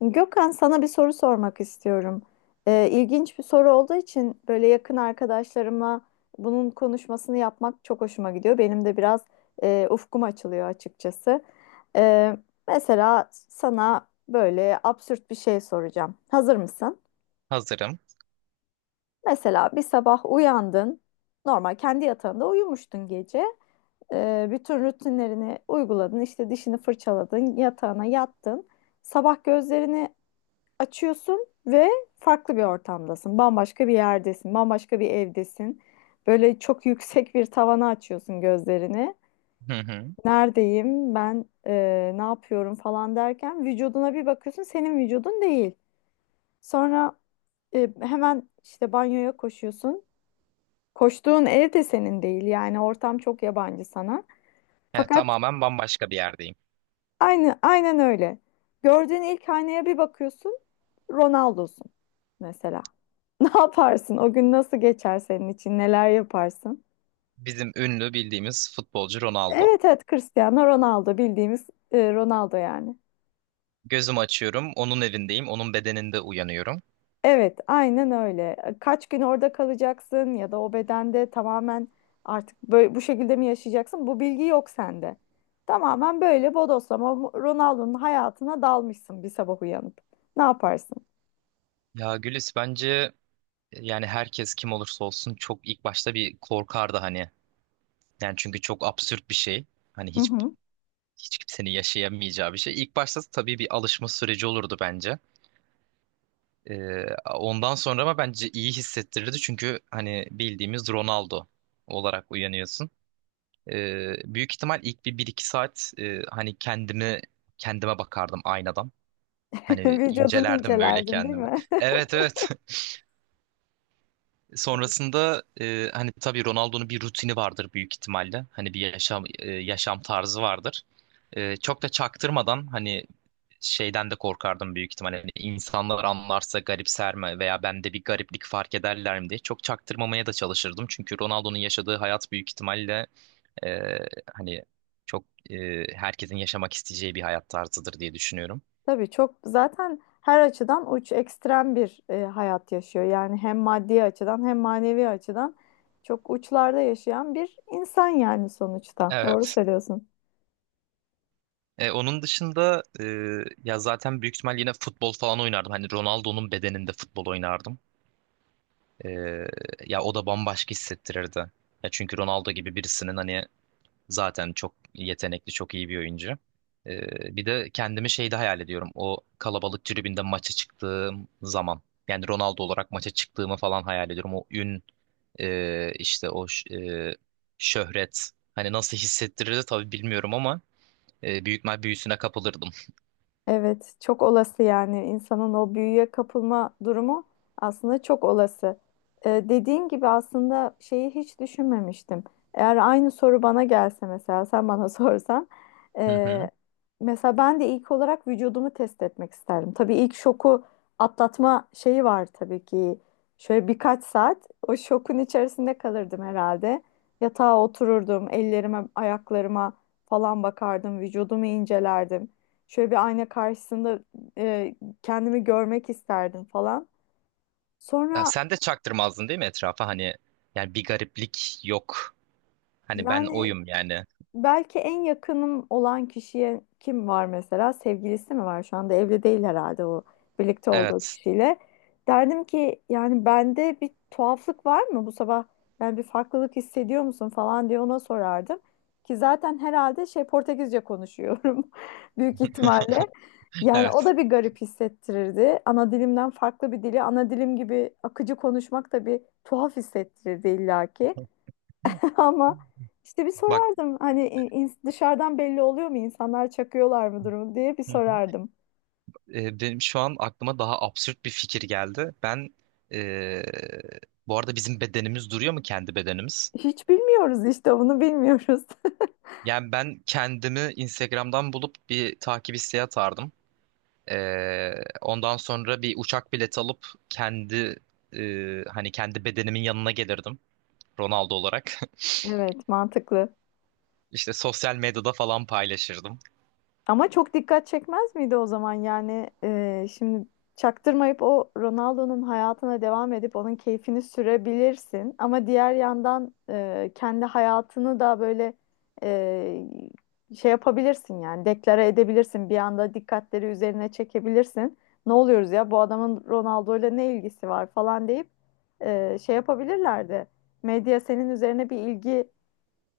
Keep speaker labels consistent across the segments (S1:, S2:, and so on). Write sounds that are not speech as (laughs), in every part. S1: Gökhan, sana bir soru sormak istiyorum. İlginç bir soru olduğu için böyle yakın arkadaşlarıma bunun konuşmasını yapmak çok hoşuma gidiyor. Benim de biraz ufkum açılıyor açıkçası. Ee, mesela sana böyle absürt bir şey soracağım. Hazır mısın?
S2: Hazırım.
S1: Mesela bir sabah uyandın, normal kendi yatağında uyumuştun gece. Bütün rutinlerini uyguladın, işte dişini fırçaladın, yatağına yattın. Sabah gözlerini açıyorsun ve farklı bir ortamdasın. Bambaşka bir yerdesin, bambaşka bir evdesin. Böyle çok (laughs) yüksek bir tavana açıyorsun gözlerini.
S2: Hı hı.
S1: Neredeyim ben, ne yapıyorum falan derken vücuduna bir bakıyorsun, senin vücudun değil. Sonra hemen işte banyoya koşuyorsun. Koştuğun ev de senin değil, yani ortam çok yabancı sana.
S2: Yani
S1: Fakat
S2: tamamen bambaşka bir yerdeyim.
S1: aynı, aynen öyle. Gördüğün ilk aynaya bir bakıyorsun, Ronaldo'sun mesela. (laughs) Ne yaparsın? O gün nasıl geçer senin için? Neler yaparsın?
S2: Bizim ünlü bildiğimiz futbolcu Ronaldo.
S1: Evet evet, Cristiano Ronaldo, bildiğimiz Ronaldo yani.
S2: Gözümü açıyorum, onun evindeyim, onun bedeninde uyanıyorum.
S1: Evet aynen öyle. E, kaç gün orada kalacaksın ya da o bedende tamamen artık böyle bu şekilde mi yaşayacaksın? Bu bilgi yok sende. Tamamen böyle bodoslama Ronaldo'nun hayatına dalmışsın bir sabah uyanıp. Ne yaparsın?
S2: Ya Gülis, bence yani herkes kim olursa olsun çok ilk başta bir korkardı hani. Yani çünkü çok absürt bir şey. Hani hiç
S1: Mhm.
S2: hiç kimsenin yaşayamayacağı bir şey. İlk başta tabii bir alışma süreci olurdu bence. Ee, Ondan sonra ama bence iyi hissettirirdi, çünkü hani bildiğimiz Ronaldo olarak uyanıyorsun. Büyük ihtimal ilk bir iki saat hani kendimi kendime bakardım aynadan.
S1: (laughs)
S2: Hani
S1: Vücudunu
S2: incelerdim böyle
S1: incelerdin değil
S2: kendimi.
S1: mi?
S2: Evet, evet. (laughs) Sonrasında hani tabii Ronaldo'nun bir rutini vardır büyük ihtimalle. Hani bir yaşam yaşam tarzı vardır. E, çok da çaktırmadan hani şeyden de korkardım büyük ihtimalle. Hani insanlar anlarsa garipser mi veya bende bir gariplik fark ederler mi diye çok çaktırmamaya da çalışırdım. Çünkü Ronaldo'nun yaşadığı hayat büyük ihtimalle ee, hani çok e, herkesin yaşamak isteyeceği bir hayat tarzıdır diye düşünüyorum.
S1: (laughs) Tabii çok zaten her açıdan uç, ekstrem bir hayat yaşıyor. Yani hem maddi açıdan hem manevi açıdan çok uçlarda yaşayan bir insan yani sonuçta. Doğru
S2: Evet.
S1: söylüyorsun.
S2: E, onun dışında ya zaten büyük ihtimal yine futbol falan oynardım. Hani Ronaldo'nun bedeninde futbol oynardım. E, Ya o da bambaşka hissettirirdi. Ya çünkü Ronaldo gibi birisinin hani zaten çok yetenekli, çok iyi bir oyuncu. Bir de kendimi şeyde hayal ediyorum. O kalabalık tribünde maça çıktığım zaman. Yani Ronaldo olarak maça çıktığımı falan hayal ediyorum. O ün, işte şöhret. Hani nasıl hissettirirdi tabii bilmiyorum ama büyük mal büyüsüne kapılırdım.
S1: Evet, çok olası yani insanın o büyüye kapılma durumu aslında çok olası. Dediğin gibi aslında şeyi hiç düşünmemiştim. Eğer aynı soru bana gelse mesela sen bana (laughs) sorsan,
S2: Hı hı.
S1: e, mesela ben de ilk olarak vücudumu test etmek isterdim. Tabii ilk şoku atlatma şeyi var tabii ki. Şöyle birkaç saat o şokun içerisinde kalırdım herhalde. Yatağa otururdum, ellerime, ayaklarıma falan bakardım, vücudumu incelerdim. Şöyle bir ayna karşısında e, kendimi görmek isterdim falan.
S2: Ya
S1: Sonra
S2: sen de çaktırmazdın değil mi etrafa? Hani yani bir gariplik yok. Hani ben
S1: yani
S2: oyum yani.
S1: belki en yakınım olan kişiye, kim var mesela? Sevgilisi mi var? Şu anda evli değil herhalde o birlikte olduğu
S2: Evet.
S1: kişiyle. Derdim ki yani bende bir tuhaflık var mı bu sabah? Yani bir farklılık hissediyor musun falan diye ona sorardım. Ki zaten herhalde şey, Portekizce konuşuyorum (laughs) büyük ihtimalle.
S2: (laughs)
S1: Yani o
S2: Evet.
S1: da bir garip hissettirirdi. Ana dilimden farklı bir dili, ana dilim gibi akıcı konuşmak da bir tuhaf hissettirirdi illaki. (laughs) Ama işte bir
S2: Bak.
S1: sorardım hani dışarıdan belli oluyor mu, insanlar çakıyorlar mı durumu diye bir sorardım.
S2: E, benim şu an aklıma daha absürt bir fikir geldi. Ben, e, bu arada bizim bedenimiz duruyor mu, kendi bedenimiz?
S1: Hiç bilmiyoruz, işte bunu bilmiyoruz. (laughs)
S2: Yani ben kendimi Instagram'dan bulup bir takip isteği atardım. E, Ondan sonra bir uçak bileti alıp kendi, hani kendi bedenimin yanına gelirdim Ronaldo olarak.
S1: Evet, mantıklı.
S2: (laughs) İşte sosyal medyada falan paylaşırdım.
S1: Ama çok dikkat çekmez miydi o zaman yani, şimdi çaktırmayıp o Ronaldo'nun hayatına devam edip onun keyfini sürebilirsin ama diğer yandan kendi hayatını da böyle e, şey yapabilirsin yani deklare edebilirsin, bir anda dikkatleri üzerine çekebilirsin. Ne oluyoruz ya, bu adamın Ronaldo'yla ne ilgisi var falan deyip şey yapabilirlerdi. Medya senin üzerine bir ilgi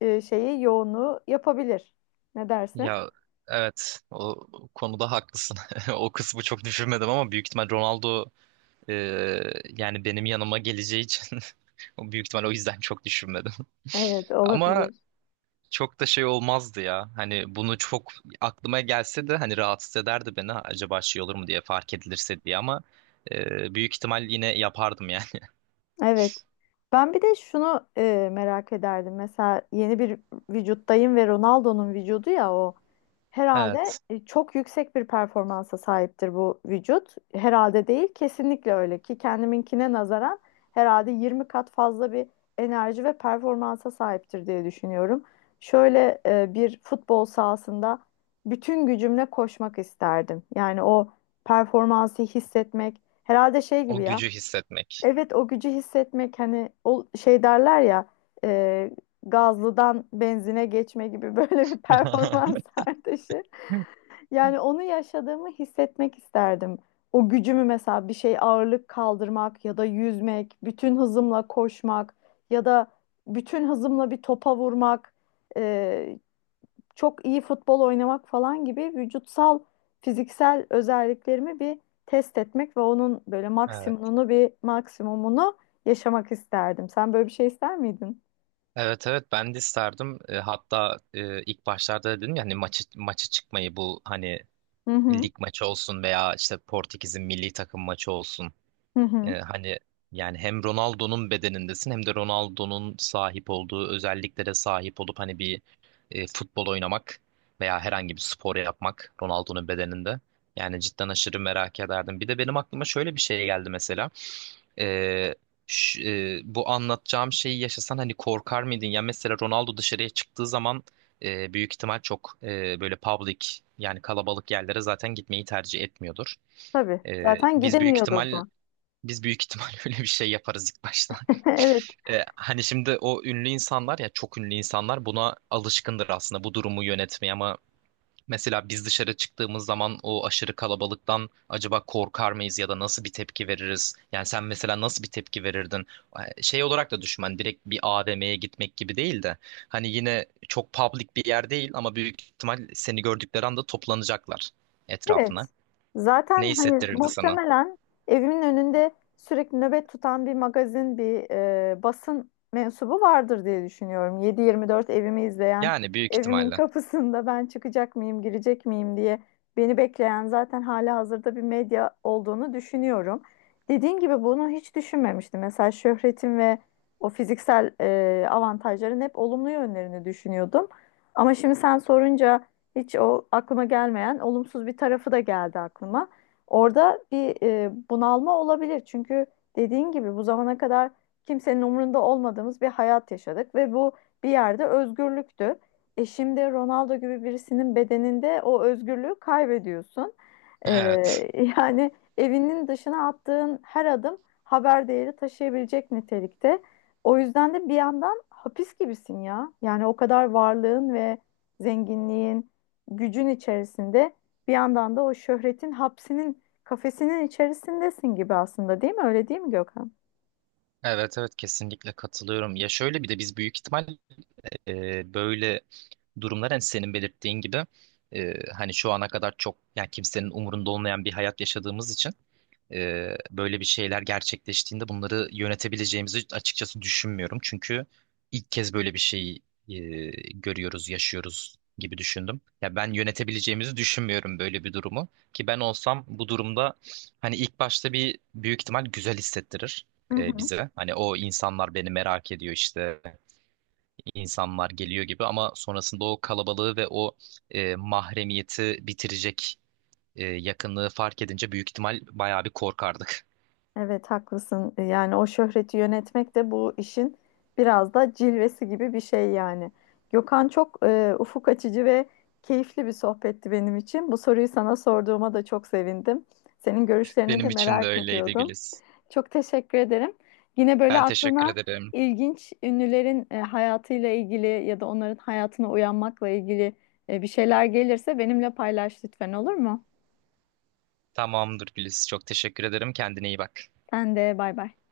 S1: şeyi, yoğunluğu yapabilir. Ne dersin?
S2: Ya, evet, o konuda haklısın. (laughs) O kısmı çok düşünmedim ama büyük ihtimal Ronaldo, Ee, yani benim yanıma geleceği için (laughs) o büyük ihtimal o yüzden çok düşünmedim.
S1: Evet,
S2: (laughs) Ama
S1: olabilir.
S2: çok da şey olmazdı ya. Hani bunu çok aklıma gelse de hani rahatsız ederdi beni, acaba şey olur mu diye, fark edilirse diye, ama büyük ihtimal yine yapardım yani. (laughs)
S1: Evet. Ben bir de şunu merak ederdim. Mesela yeni bir vücuttayım ve Ronaldo'nun vücudu ya o. Herhalde
S2: Evet.
S1: çok yüksek bir performansa sahiptir bu vücut. Herhalde değil, kesinlikle öyle ki kendiminkine nazaran herhalde 20 kat fazla bir enerji ve performansa sahiptir diye düşünüyorum. Şöyle bir futbol sahasında bütün gücümle koşmak isterdim. Yani o performansı hissetmek herhalde şey gibi
S2: O
S1: ya.
S2: gücü hissetmek.
S1: Evet, o gücü hissetmek, hani o şey derler ya, e, gazlıdan benzine geçme gibi (laughs) böyle bir performans
S2: (laughs)
S1: artışı. Yani onu yaşadığımı hissetmek isterdim. O gücümü mesela bir şey, ağırlık kaldırmak ya da yüzmek, bütün hızımla koşmak ya da bütün hızımla bir topa vurmak. e, Çok iyi futbol oynamak falan gibi vücutsal, fiziksel özelliklerimi bir test etmek ve onun böyle
S2: Evet.
S1: maksimumunu, bir maksimumunu yaşamak isterdim. Sen böyle bir şey ister miydin?
S2: Evet, evet, ben de isterdim. E, hatta ilk başlarda dedim ya hani maça çıkmayı, bu hani
S1: Hı hı.
S2: lig maçı olsun veya işte Portekiz'in milli takım maçı olsun.
S1: Hı hı.
S2: Hani yani hem Ronaldo'nun bedenindesin hem de Ronaldo'nun sahip olduğu özelliklere sahip olup hani bir, futbol oynamak veya herhangi bir spor yapmak Ronaldo'nun bedeninde. Yani cidden aşırı merak ederdim. Bir de benim aklıma şöyle bir şey geldi mesela. Ee, ş- Bu anlatacağım şeyi yaşasan hani korkar mıydın? Ya mesela Ronaldo dışarıya çıktığı zaman büyük ihtimal çok böyle public, yani kalabalık yerlere zaten gitmeyi tercih etmiyordur.
S1: Tabii.
S2: Ee,
S1: Zaten
S2: biz büyük
S1: gidemiyordur
S2: ihtimal
S1: da.
S2: biz büyük ihtimal (laughs) öyle bir şey yaparız ilk başta. (laughs)
S1: (laughs) Evet.
S2: E, hani şimdi o ünlü insanlar, ya çok ünlü insanlar, buna alışkındır aslında, bu durumu yönetmeye, ama mesela biz dışarı çıktığımız zaman o aşırı kalabalıktan acaba korkar mıyız ya da nasıl bir tepki veririz? Yani sen mesela nasıl bir tepki verirdin? E, şey olarak da düşün, hani direkt bir AVM'ye gitmek gibi değil de hani yine çok public bir yer değil ama büyük ihtimal seni gördükleri anda toplanacaklar etrafına.
S1: Evet.
S2: Ne
S1: Zaten hani
S2: hissettirirdi sana?
S1: muhtemelen evimin önünde sürekli nöbet tutan bir magazin, bir basın mensubu vardır diye düşünüyorum. 7/24 evimi izleyen,
S2: Yani büyük
S1: evimin
S2: ihtimalle.
S1: kapısında ben çıkacak mıyım, girecek miyim diye beni bekleyen zaten hala hazırda bir medya olduğunu düşünüyorum. Dediğin gibi bunu hiç düşünmemiştim. Mesela şöhretim ve o fiziksel avantajların hep olumlu yönlerini düşünüyordum. Ama şimdi sen sorunca hiç o aklıma gelmeyen olumsuz bir tarafı da geldi aklıma. Orada bir bunalma olabilir. Çünkü dediğin gibi bu zamana kadar kimsenin umurunda olmadığımız bir hayat yaşadık ve bu bir yerde özgürlüktü. E şimdi Ronaldo gibi birisinin bedeninde o özgürlüğü kaybediyorsun. E,
S2: Evet.
S1: (laughs) yani evinin dışına attığın her adım haber değeri taşıyabilecek nitelikte. O yüzden de bir yandan hapis gibisin ya. Yani o kadar varlığın ve zenginliğin, gücün içerisinde bir yandan da o şöhretin hapsinin, kafesinin içerisindesin gibi aslında, değil mi? Öyle değil mi Gökhan?
S2: Evet, evet, kesinlikle katılıyorum. Ya şöyle bir de biz büyük ihtimal böyle durumlar, hani senin belirttiğin gibi hani şu ana kadar çok, yani kimsenin umurunda olmayan bir hayat yaşadığımız için böyle bir şeyler gerçekleştiğinde bunları yönetebileceğimizi açıkçası düşünmüyorum. Çünkü ilk kez böyle bir şey e, görüyoruz, yaşıyoruz gibi düşündüm. Ya ben yönetebileceğimizi düşünmüyorum böyle bir durumu. Ki ben olsam bu durumda hani ilk başta bir büyük ihtimal güzel hissettirir
S1: Hı hı.
S2: bize. Hani o insanlar beni merak ediyor, işte insanlar geliyor gibi, ama sonrasında o kalabalığı ve o, mahremiyeti bitirecek yakınlığı fark edince büyük ihtimal bayağı bir korkardım.
S1: Evet, haklısın. Yani o şöhreti yönetmek de bu işin biraz da cilvesi gibi bir şey yani. Gökhan, çok ufuk açıcı ve keyifli bir sohbetti benim için. Bu soruyu sana sorduğuma da çok sevindim. Senin görüşlerini de
S2: Benim için de
S1: merak
S2: öyleydi
S1: ediyordum.
S2: Güliz.
S1: Çok teşekkür ederim. Yine böyle
S2: Ben teşekkür
S1: aklına
S2: ederim.
S1: ilginç ünlülerin hayatıyla ilgili ya da onların hayatına uyanmakla ilgili bir şeyler gelirse benimle paylaş lütfen, olur mu?
S2: Tamamdır Güliz. Çok teşekkür ederim. Kendine iyi bak.
S1: Sen de, bay bay.